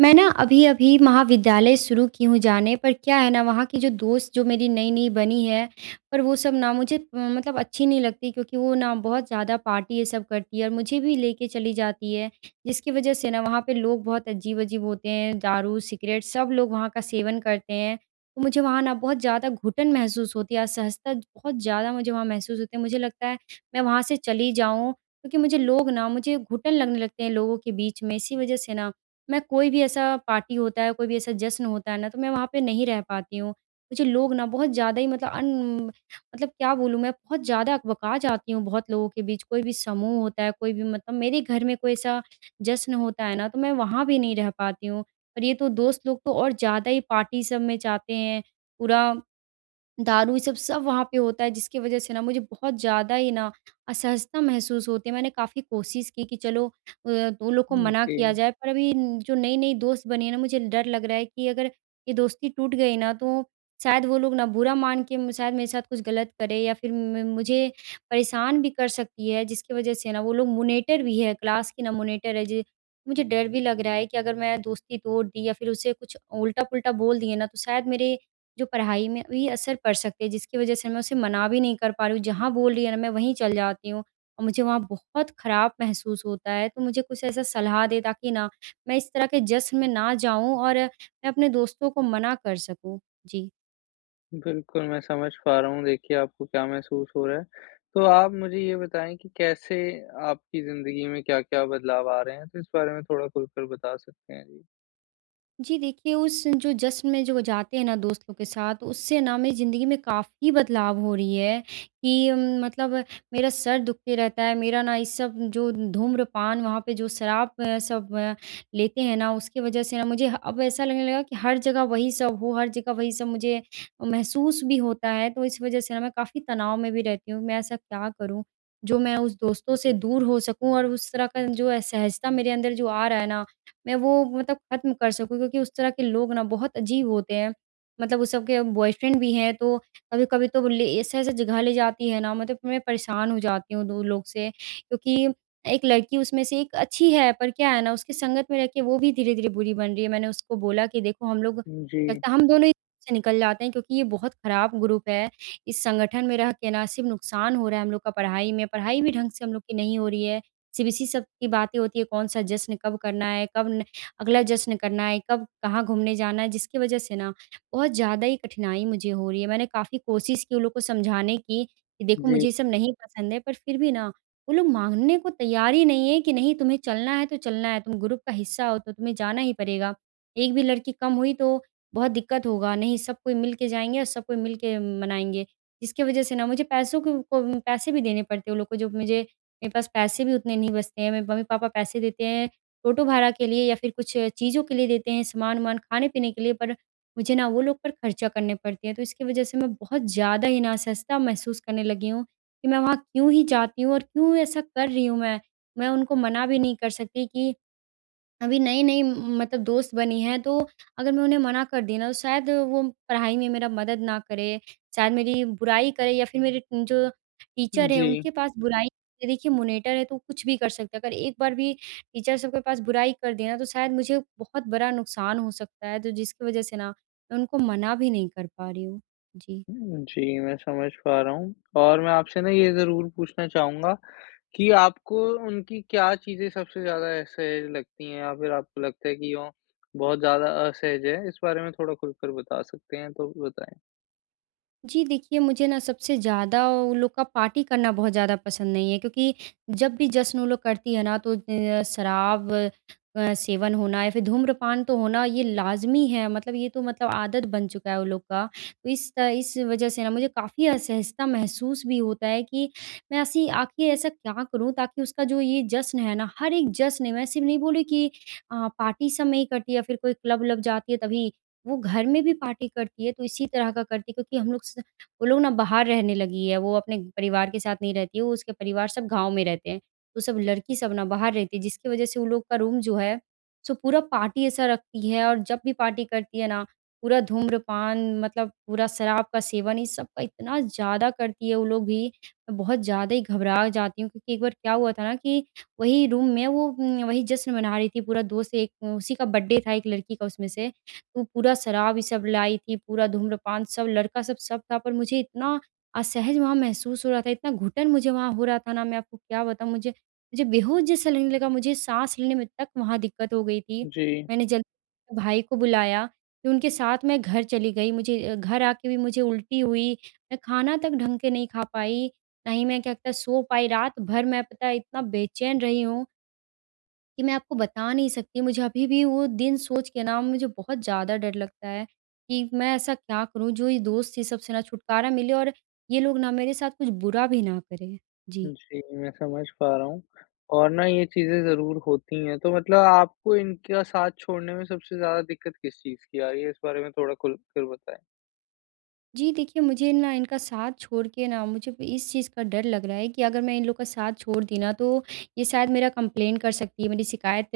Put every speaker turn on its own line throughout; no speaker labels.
मैं ना अभी-अभी महाविद्यालय शुरू की हूँ जाने। पर क्या है ना, वहाँ की जो दोस्त जो मेरी नई-नई बनी है, पर वो सब ना मुझे अ, मतलब अच्छी नहीं लगती क्योंकि वो ना बहुत ज़्यादा पार्टी ये सब करती है और मुझे भी लेके चली जाती है, जिसकी वजह से ना वहाँ पे लोग बहुत अजीब-अजीब होते हैं, दारू, सिगरेट, सब लोग वहाँ का सेवन करते हैं, तो मुझे वहाँ ना बहुत ज़्यादा घुटन महसूस होती है, असहजता ज बहुत ज़्यादा मुझे वहाँ महसूस होती है। मुझे लगता है, मैं वहाँ से चली जाऊँ क्योंकि मुझे लोग ना मुझे घुटन लगने लगते हैं लोगों के बीच में। इसी वजह से ना, मैं कोई भी ऐसा पार्टी होता है, कोई भी ऐसा जश्न होता है ना, तो मैं वहाँ पे नहीं रह पाती हूँ। मुझे लोग ना बहुत ज़्यादा ही मतलब अन म मतलब क्या बोलूँ मैं, बहुत ज़्यादा अकबका जाती हूँ बहुत लोगों के बीच। कोई भी समूह होता है, कोई भी मतलब मेरे घर में कोई ऐसा जश्न होता है ना, तो मैं वहाँ भी नहीं रह पाती हूँ। और ये तो दोस्त लोग तो और ज़्यादा ही पार्टी सब में जाते हैं। पूरा दारू ये सब, सब वहाँ पे होता है जिसकी वजह से ना मुझे बहुत ज़्यादा ही ना असहजता महसूस होती है। मैंने काफ़ी कोशिश की कि चलो अ, दो लोग को
हुँ,
मना
ओके।
किया जाए, पर अभी न जो नई-नई दोस्त बनी है ना, मुझे डर लग रहा है कि अगर ये दोस्ती टूट गई ना, तो शायद वो लोग ना बुरा मान के म शायद मेरे साथ कुछ गलत करे, या फिर म मुझे परेशान भी कर सकती है, जिसकी वजह से ना वो लोग मॉनिटर भी है, क्लास की ना मॉनिटर है। ज मुझे डर भी लग रहा है कि अगर मैं दोस्ती तोड़ दी या फिर उसे कुछ उल्टा-पुल्टा बोल दिए ना, तो शायद मेरे जो पढ़ाई में भी असर पड़ सकता, जिसकी वजह से मैं उसे मना भी नहीं कर पा रही हूँ। जहाँ बोल रही है ना मैं वहीं चल जाती हूँ, और मुझे वहाँ बहुत खराब महसूस होता है। तो मुझे कुछ ऐसा सलाह दें ताकि ना मैं इस तरह के जश्न में ना जाऊँ, और मैं अपने दोस्तों को मना कर सकूँ। जी।
बिल्कुल, मैं समझ पा रहा हूँ देखिए आपको क्या महसूस हो रहा है। तो आप मुझे ये बताएँ कि कैसे आपकी ज़िंदगी में क्या-क्या बदलाव आ रहे हैं? तो इस बारे में थोड़ा खुल कर बता सकते हैं। जी।
जी देखिए, उस जो जश्न में जो वो जाते हैं ना दोस्तों के साथ उससे ना मेरी ज़िंदगी में काफ़ी बदलाव हो रही हैं कि मतलब मेरा सर दुखते रहता है। मेरा ना ये सब जो धूम्रपान वहाँ पे जो शराब सब लेते हैं ना उसकी वजह से ना मुझे ह अब ऐसा लगने लगा कि हर जगह वही सब हो। हर जगह वही सब मुझे महसूस भी होता है तो इस वजह से ना मैं काफ़ी तनाव में भी रहती हूँ। मैं ऐसा क्या करूँ जो मैं उस दोस्तों से दूर हो सकूँ और उस तरह का जो असहजता मेरे अंदर जो आ रहा है ना मैं वो मतलब ख़त्म कर सकूँ। क्योंकि उस तरह के लोग ना बहुत अजीब होते हैं मतलब वो सब के बॉयफ्रेंड भी हैं। तो कभी-कभी तो वो ले ऐसे-ऐसे जगह ले जाती है ना मतलब मैं परेशान हो जाती हूँ 2 लोग से। क्योंकि 1 लड़की उसमें से 1 अच्छी है, पर क्या है ना उसकी संगत में रह के वो भी धीरे-धीरे बुरी बन रही है। मैंने उसको बोला कि देखो हम लोग
हुँ, जी।
लगता है हम दोनों ही [unintelligible] से निकल जाते हैं क्योंकि ये बहुत ख़राब ग्रुप है। इस संगठन में रह के ना सिर्फ़ नुकसान हो रहा है हम लोग का पढ़ाई में, पढ़ाई भी ढंग से हम लोग की नहीं हो रही है। सिर्फ़ इसी सब की बातें होती हैं कौन-सा जश्न कब करना है, कब न अगला जश्न करना है, कब कहाँ घूमने जाना है जिसकी वजह से ना बहुत ज़्यादा ही कठिनाई मुझे हो रही है। मैंने काफ़ी कोशिश की उन लोग को समझाने की कि देखो
जी।
मुझे ये सब नहीं पसंद है पर फ़िर भी ना वो लोग मानने को तैयार ही नहीं हैं कि नहीं तुम्हें चलना है तो चलना है। तुम ग्रुप का हिस्सा हो तो तुम्हें जाना ही पड़ेगा। 1 भी लड़की कम हुई तो बहुत दिक़्क़त होगा नहीं सब कोई मिल के जाएँगे और सब कोई मिल के मनाएँगे। जिसकी वजह से ना मुझे पैसों को पैसे भी देने पड़ते हैं वो लोग को जो मुझे मेरे पास पैसे भी उतने नहीं बचते हैं। मेरे मम्मी-पापा पैसे देते हैं ऑटो भाड़ा के लिए या फ़िर कुछ चीज़ों के लिए देते हैं सामान-वामान खाने-पीने के लिए पर मुझे ना वो लोग पर ख़र्चा करने पड़ते हैं। तो इसकी वजह से मैं बहुत ज़्यादा ही ना असहजता महसूस करने लगी हूँ। कि मैं वहाँ क्यों ही जाती हूँ और क्यों ऐसा कर रही हूँ मैं? मैं उनको मना भी नहीं कर सकती कि अभी नई-नई मतलब दोस्त बनी हैं तो अगर मैं उन्हें मना कर दी ना तो शायद वो पढ़ाई में मेरा मदद ना करें शायद मेरी बुराई करे या फ़िर मेरे जो
उम,
टीचर हैं
जी।
उनके पास बुराई देखिए, मॉनिटर है तो कुछ भी कर सकते हैं। अगर एक बार भी टीचर सब के पास बुराई कर दे ना तो शायद मुझे बहुत बड़ा नुकसान हो सकता है। तो जिसकी वजह से ना मैं उनको मना भी नहीं कर पा रही हूँ। जी।
उम, जी। मैं समझ पा रहा हूँ। और मैं आपसे ना ये ज़रूर पूछना चाहूँगा कि आपको उनकी क्या चीज़ें सबसे ज़्यादा असहज लगती हैं? या फ़िर आपको लगता है कि वो बहुत ज़्यादा असहज हैं? इस बारे में थोड़ा खुल कर बता सकते हैं तो भी बताएँ।
जी, देखिए मुझे ना सबसे ज़्यादा उन लोग का पार्टी करना बहुत ज़्यादा पसंद नहीं है। क्योंकि जब भी जश्न वो लोग करती है ना तो अ, शराब अ, सेवन होना या फिर धूम्रपान तो होना ये लाज़मी है मतलब ये तो मतलब आदत बन चुका है वो लोग का। तो इस इस वज़ह से ना मुझे काफ़ी असहजता महसूस भी होता है। कि मैं ऐसी आख़िर ऐसा क्या करूँ ताकि उसका जो ये जश्न है ना, हर एक जश्न है मैं सिर्फ़ नहीं बोली कि अ, पार्टी सब में ही करती है या फिर कोई क्लब-व्लब जाती है तभी। वो घर में भी पार्टी करती है तो इसी तरह का करती है। क्योंकि हम लोग स वो लोग ना बाहर रहने लगी है। वो अपने परिवार के साथ नहीं रहती है, वो उसके परिवार सब गाँव में रहते हैं। तो सब लड़की सब ना बाहर रहती है। जिसकी वज़ह से वो लोग का रूम जो है सो पूरा पार्टी ऐसा रखती है और जब भी पार्टी करती है ना, पूरा धूम्रपान मतलब पूरा शराब का सेवन ये सब का इतना ज़्यादा करती है वो लोग भी, मैं बहुत ज़्यादा ही घबरा जाती हूँ। क्योंकि एक बार क्या हुआ था ना कि वही रूम में वो उम, वही जश्न मना रही थी पूरा दोस्त एक उसी का बर्थडे था 1 लड़की का उसमें से। तो पूरा शराब ये सब लाई थी, पूरा धूम्रपान, सब लड़का सब, सब था। पर मुझे इतना असहज वहाँ महसूस हो रहा था, इतना घुटन मुझे वहाँ हो रहा था ना मैं आपको क्या बताऊँ? मुझे मुझे बेहोश जैसा लगने लगा। मुझे साँस लेने में तक वहाँ दिक्कत हो गई थी।
जी।
मैंने जल्दी भाई को बुलाया। फिर उनके साथ मैं घर चली गई। मुझे अ, घर आके भी मुझे उल्टी हुई। मैं खाना तक ढंग के नहीं खा पाई, ना ही मैं क्या कहते सो पाई। रात भर मैं पता है इतना बेचैन रही हूँ। कि मैं आपको बता नहीं सकती मुझे अभी भी वो दिन सोच के ना मुझे बहुत ज़्यादा डर लगता है। कि मैं ऐसा क्या करूँ जो ये दोस्त ये सबसे ना छुटकारा मिले और ये लोग ना मेरे साथ कुछ बुरा भी ना करें? जी।
जी, मैं समझ पा रहा हूँ। और ना ये चीज़ें ज़रूर होती है, तो मतलब आपको इनका साथ छोड़ने में सबसे ज़्यादा दिक़्क़त किस चीज़ की आ रही है? इस बारे में थोड़ा खुल कर बताएँ।
जी देखिए, मुझे ना इनका साथ छोड़ के ना, मुझे अब इस चीज़ का डर लग रहा है कि अगर मैं इन लोगों का साथ छोड़ दी ना तो ये शायद मेरा कंप्लेन कर सकती हैं मेरी शिकायत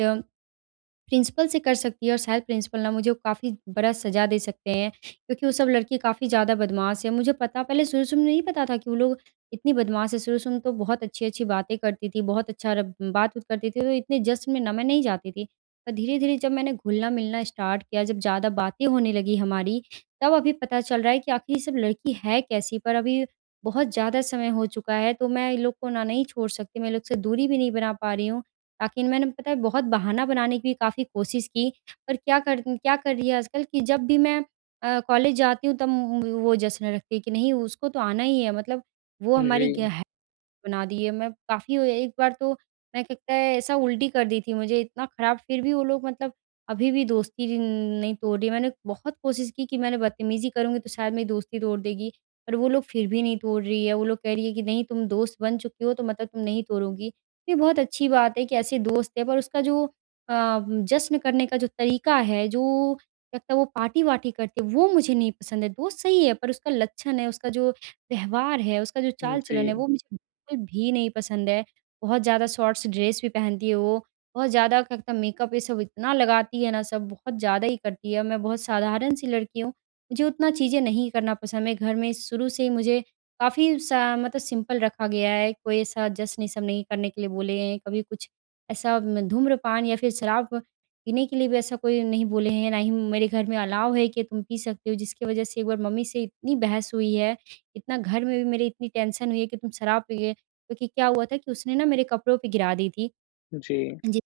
प्रिंसिपल से कर सकती हैं और शायद प्रिंसिपल ना मुझे काफ़ी बड़ा सज़ा दे सकते हैं। क्योंकि वो सब लड़के काफ़ी ज़्यादा बदमाश है। मुझे पता पहले शुरू-शुरू में नहीं पता था कि वो लोग इतनी बदमाश हैं शुरू-शुरू में तो बहुत अच्छी-अच्छी बातें करती थी बहुत अच्छा र बात-वूत करती थी तो इतने जश्न में ना मैं नहीं जाती थी। पर धीरे-धीरे जब मैंने घुलना-मिलना स्टार्ट किया जब ज़्यादा बातें होने लगी हमारी, तब अभी पता चल रहा है कि आख़िर ये सब लड़की है कैसी। पर अभी बहुत ज़्यादा समय हो चुका है तो मैं इन लोग को ना नहीं छोड़ सकती मैं इन लोग से दूरी भी नहीं बना पा रही हूँ। बाकी मैंने पता है बहुत बहाना बनाने की भी काफ़ी कोशिश की पर क्या कर क्या कर रही है आजकल कि जब भी मैं अ, कॉलेज जाती हूँ तब उम उम, वो जश्न रखती है कि नहीं उसको तो आना ही है मतलब वो
हुँ,
हमारी
जी।
गेह बना दिए मैं काफ़ी अ, एक बार तो मैं के कै ऐसा उल्टी कर दी थी मुझे इतना ख़राब फ़िर भी वो लोग मतलब अभी-भी दोस्ती जिन नहीं तोड़ रही मैंने। बहुत कोशिश की कि मैंने बदतमीजी करूँगी तो शायद मेरी दोस्ती तोड़ देगी। पर वो लोग फ़िर भी नहीं तोड़ रही हैं वो लोग कह रही हैं कि नहीं तुम दोस्त बन चुकी हो तो मतलब तुम नहीं तोड़ोगी। ये बहुत अच्छी बात है कि ऐसे दोस्त है पर उसका जो अ, जश्न करने का जो तरीका है जो लगता है वो पार्टी-वार्टी करती है वो मुझे नहीं पसंद है दोस्त सही हैं पर उसका लक्षण है उसका जो व्यवहार है उसका जो
हुँ,
चाल-चलन है
जी।
वो मुझे बिल्कुल भी नहीं पसंद है। बहुत ज़्यादा शॉर्ट्स ड्रेस भी पहनती है वो, बहुत ज़्यादा क्या कहता मेकअप ये सब इतना लगाती है ना सब बहुत ज़्यादा ही करती है। मैं बहुत साधारण-सी लड़की हूँ मुझे उतना चीज़ें नहीं करना पसंद। मे घर में शुरू से ही मुझे काफ़ी सा मतलब सिंपल रखा गया है कोई ऐसा जश्न ये सब नहीं करने के लिए बोले हैं। कभी कुछ, ऐसा म धूम्रपान या फ़िर शराब पीने के लिए भी ऐसा कोई नहीं बोले हैं ना ही मेरे घर में अलाउ है कि तुम पी सकते हो। जिसकी वजह से एक बार मम्मी से इतनी बहस हुई है इतना घर में भी मेरी इतनी टेंशन हुई है कि तुम शराब पिए। क्योंकि क्या हुआ था कि उसने ना मेरे कपड़ों पर गिरा दी थी,
जी।
जी।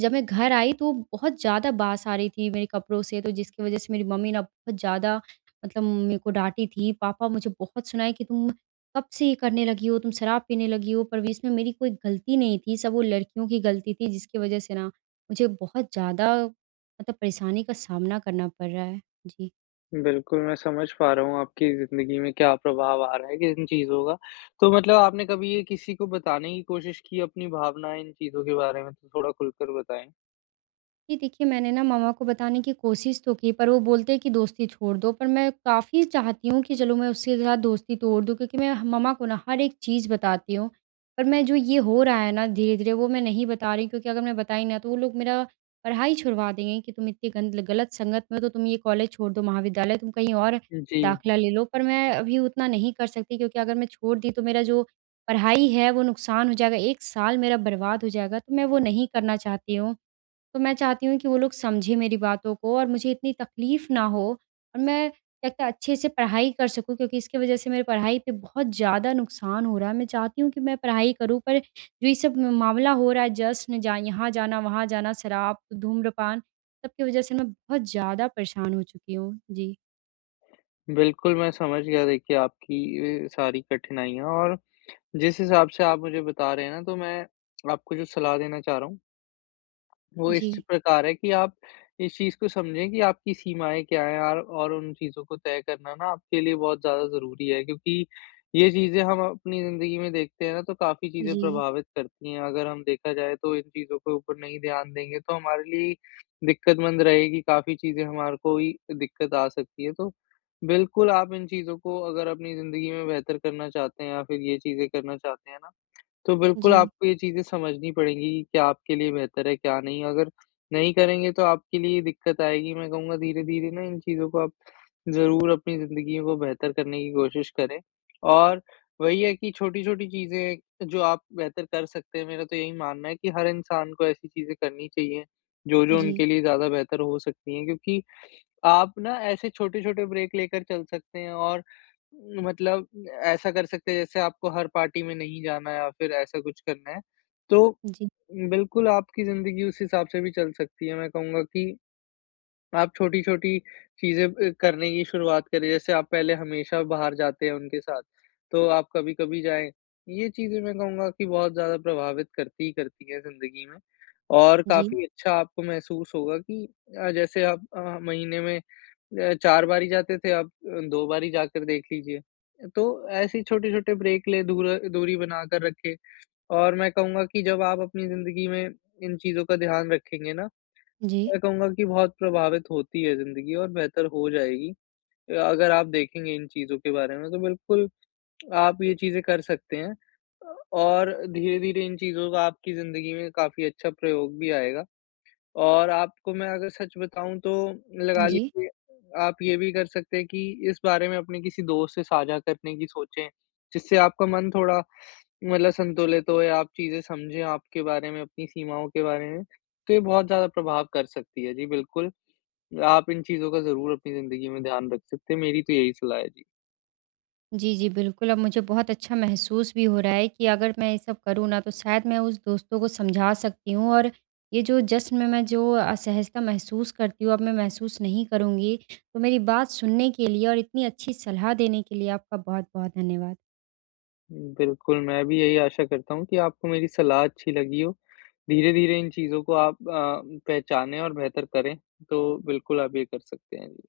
जब मैं घर आई तो बहुत ज़्यादा बास आ रही थी मेरे कपड़ों से तो जिसकी वजह से मेरी मम्मी ना बहुत ज़्यादा मतलब मेरे को डाँटी थी पापा मुझे बहुत सुनाए कि तुम कब से ये करने लगी हो? तुम शराब पीने लगी हो पर भी इसमें मेरी कोई गलती नहीं थी सब वो लड़कियों की गलती थी जिसकी वजह से ना मुझे बहुत ज़्यादा मतलब परेशानी का सामना करना पड़ रहा है। जी।
बिल्कुल, मैं समझ पा रहा हूँ आपकी जिंदगी में क्या प्रभाव आ रहा है इन चीज़ों का। तो मतलब आपने कभी ये किसी को बताने की कोशिश की, अपनी भावना इन चीज़ों के बारे में? थोड़ा खुलकर बताएँ।
जी देखिए, मैंने ना मम्मा को बताने की कोशिश तो की, पर वो बोलते हैं कि दोस्ती छोड़ दो। पर मैं काफ़ी चाहती हूँ कि चलो मैं उसके साथ दोस्ती तोड़ दूँ क्योंकि मैं ह मम्मा को ना हर एक चीज बताती हूँ। पर मैं जो ये हो रहा है ना धीरे-धीरे वो मैं नहीं बता रही क्योंकि अगर मैं बताई ना, तो वो लोग मेरा पढ़ाई छुड़वा देंगे कि, "तुम इतनी गंद ल गलत संगत में हो तो तुम ये कॉलेज छोड़ दो, महाविद्यालय तुम कहीं और
जी।
दाखिला ले लो।" पर मैं अभी उतना नहीं कर सकती क्योंकि अगर मैं छोड़ दी, तो मेरा जो पढ़ाई है वो नुकसान हो जाएगा, 1 साल मेरा बर्बाद हो जाएगा, तो मैं वो नहीं करना चाहती हूँ। तो मैं चाहती हूँ कि वो लोग समझें मेरी बातों को और मुझे इतनी तकलीफ ना हो। और मैं जाके अच्छे-से पढ़ाई कर सकूँ क्योंकि इसके वज़ह से मेरी पढ़ाई पे बहुत ज़्यादा नुकसान हो रहा है। मैं चाहती हूँ कि मैं पढ़ाई करूँ, पर जो ये सब म मामला हो रहा है, जश्न जा यहाँ जाना वहाँ जाना, शराब, धूम्रपान, सब की वज़ह से मैं बहुत ज़्यादा परेशान हो चुकी हूँ। जी।
बिल्कुल, मैं समझ गया देखिए आपकी ये सारी कठिनाइयाँ और जिस हिसाब से आप मुझे बता रहे हैं ना तो मैं आपको जो सलाह देना चाह रहा हूँ वो इस
जी।
प्रकार है कि आप इस चीज़ को समझें कि आपकी सीमाएँ क्या है आर और उन चीज़ों को तय करना ना आपके लिए बहुत ज़्यादा ज़रूरी है। क्योंकि ये चीज़ें हम अपनी ज़िन्दगी में देखते हैं ना तो काफ़ी चीज़ें
जी।
प्रभावित करती है। अगर हम देखा जाए तो इन चीज़ों के ऊपर नहीं ध्यान देंगे तो हमारे लिए दिक्कत मंद रहेगी। काफ़ी चीज़ें हमारे को ही दिक्कत आ सकती है। तो बिल्कुल, आप इन चीजों को अगर अपनी जिंदगी में बेहतर करना चाहते हैं या फिर ये चीज़ें करना चाहते हैं ना तो बिल्कुल
जी।
आपको ये चीज़ें समझनी पड़ेगी, क्या आपके लिए बेहतर है, क्या नहीं। अगर नहीं करेंगे तो आपके लिए दिक्कत आएगी। मैं कहूँगा धीरे-धीरे ना इन चीज़ों को आप ज़रूर अपनी ज़िन्दगी को बेहतर करने की कोशिश करें। और वही है कि छोटी-छोटी चीज़ें जो आप बेहतर कर सकते हैं मेरा तो यही मानना है कि हर इंसान को ऐसी चीज़ें करनी चाहिए, जो-जो
जी।
उनके लिए ज़्यादा बेहतर हो सकती है क्योंकि, आप ना ऐसे छोटे-छोटे ब्रेक लेकर चल सकते हैं। और मतलब ऐसा कर सकते हैं जैसे आपको हर पार्टी में नहीं जाना हैं या फिर ऐसा कुछ करना हैं। तो,
जी।
बिल्कुल आपकी ज़िन्दगी उस हिसाब से भी चल सकती हैं। मैं कहूँगा कि, आप छोटी-छोटी चीजें अ, करने की शुरुआत करें। जैसे आप पहले हमेशा बाहर जाते हैं उनके साथ तो आप कभी-कभी जाएँ। ये चीजें मैं कहूँगा कि बहुत ज़्यादा प्रभावित करती ही करती है जिंदगी में। और
जी
काफ़ी अच्छा आपको महसूस होगा कि अ, जैसे आप अ, महीने में अ, 4 बारी जाते थे आप 2 बारी जाकर देख लीजिए। तो ऐसे छोटे-छोटे ब्रेक ले दूर दूरी बनाकर रखे। और मैं कहूँगा की जब आप अपनी जिंदगी में इन चीज़ों का ध्यान रखेंगे ना,
जी।
मैं कहूँगा कि बहुत प्रभावित होती है ज़िन्दगी और बेहतर हो जाएगी। अ अगर आप देखेंगे इन चीज़ों के बारे में तो बिल्कुल आप ये चीज़ें कर सकते हैं। अ और धीरे-धीरे इन चीज़ों का आपकी ज़िन्दगी में काफ़ी अच्छा प्रयोग भी आएगा। और आपको मैं अगर सच बताऊँ तो लगा
जी।
लीजिए आप ये भी कर सकते हैं कि इस बारे में अपने किसी दोस्त से साझा करने की सोचें जिससे आपका मन थोड़ा मतलब संतुलित हो। या आप चीज़ें समझे आपके बारे में, अपनी सीमाओं के बारे में, तो ये बहुत ज़्यादा प्रभाव कर सकती है। जी, बिल्कुल। आप इन चीज़ों का ज़रूर अपनी ज़िन्दगी में ध्यान रख सकते हैं। मेरी तो यही सलाह है। जी।
जी जी, बिल्कुल। अब मुझे बहुत अच्छा महसूस भी हो रहा है कि अगर मैं ये सब करूँ ना तो शायद मैं उस दोस्तों को समझा सकती हूँ और ये जो जश्न में मैं जो असहजता महसूस करती हूँ अब मैं महसूस नहीं करूँगी। तो मेरी बात सुनने के लिए और इतनी अच्छी सलाह देने के लिए आपका बहुत-बहुत धन्यवाद।
बिल्कुल। मैं भी यही आशा करता हूँ कि आपको मेरी सलाह अच्छी लगी हो। धीरे-धीरे इन चीज़ों को आप अ, पहचाने और बेहतर करें। तो बिल्कुल आप ये कर सकते हैं, जी।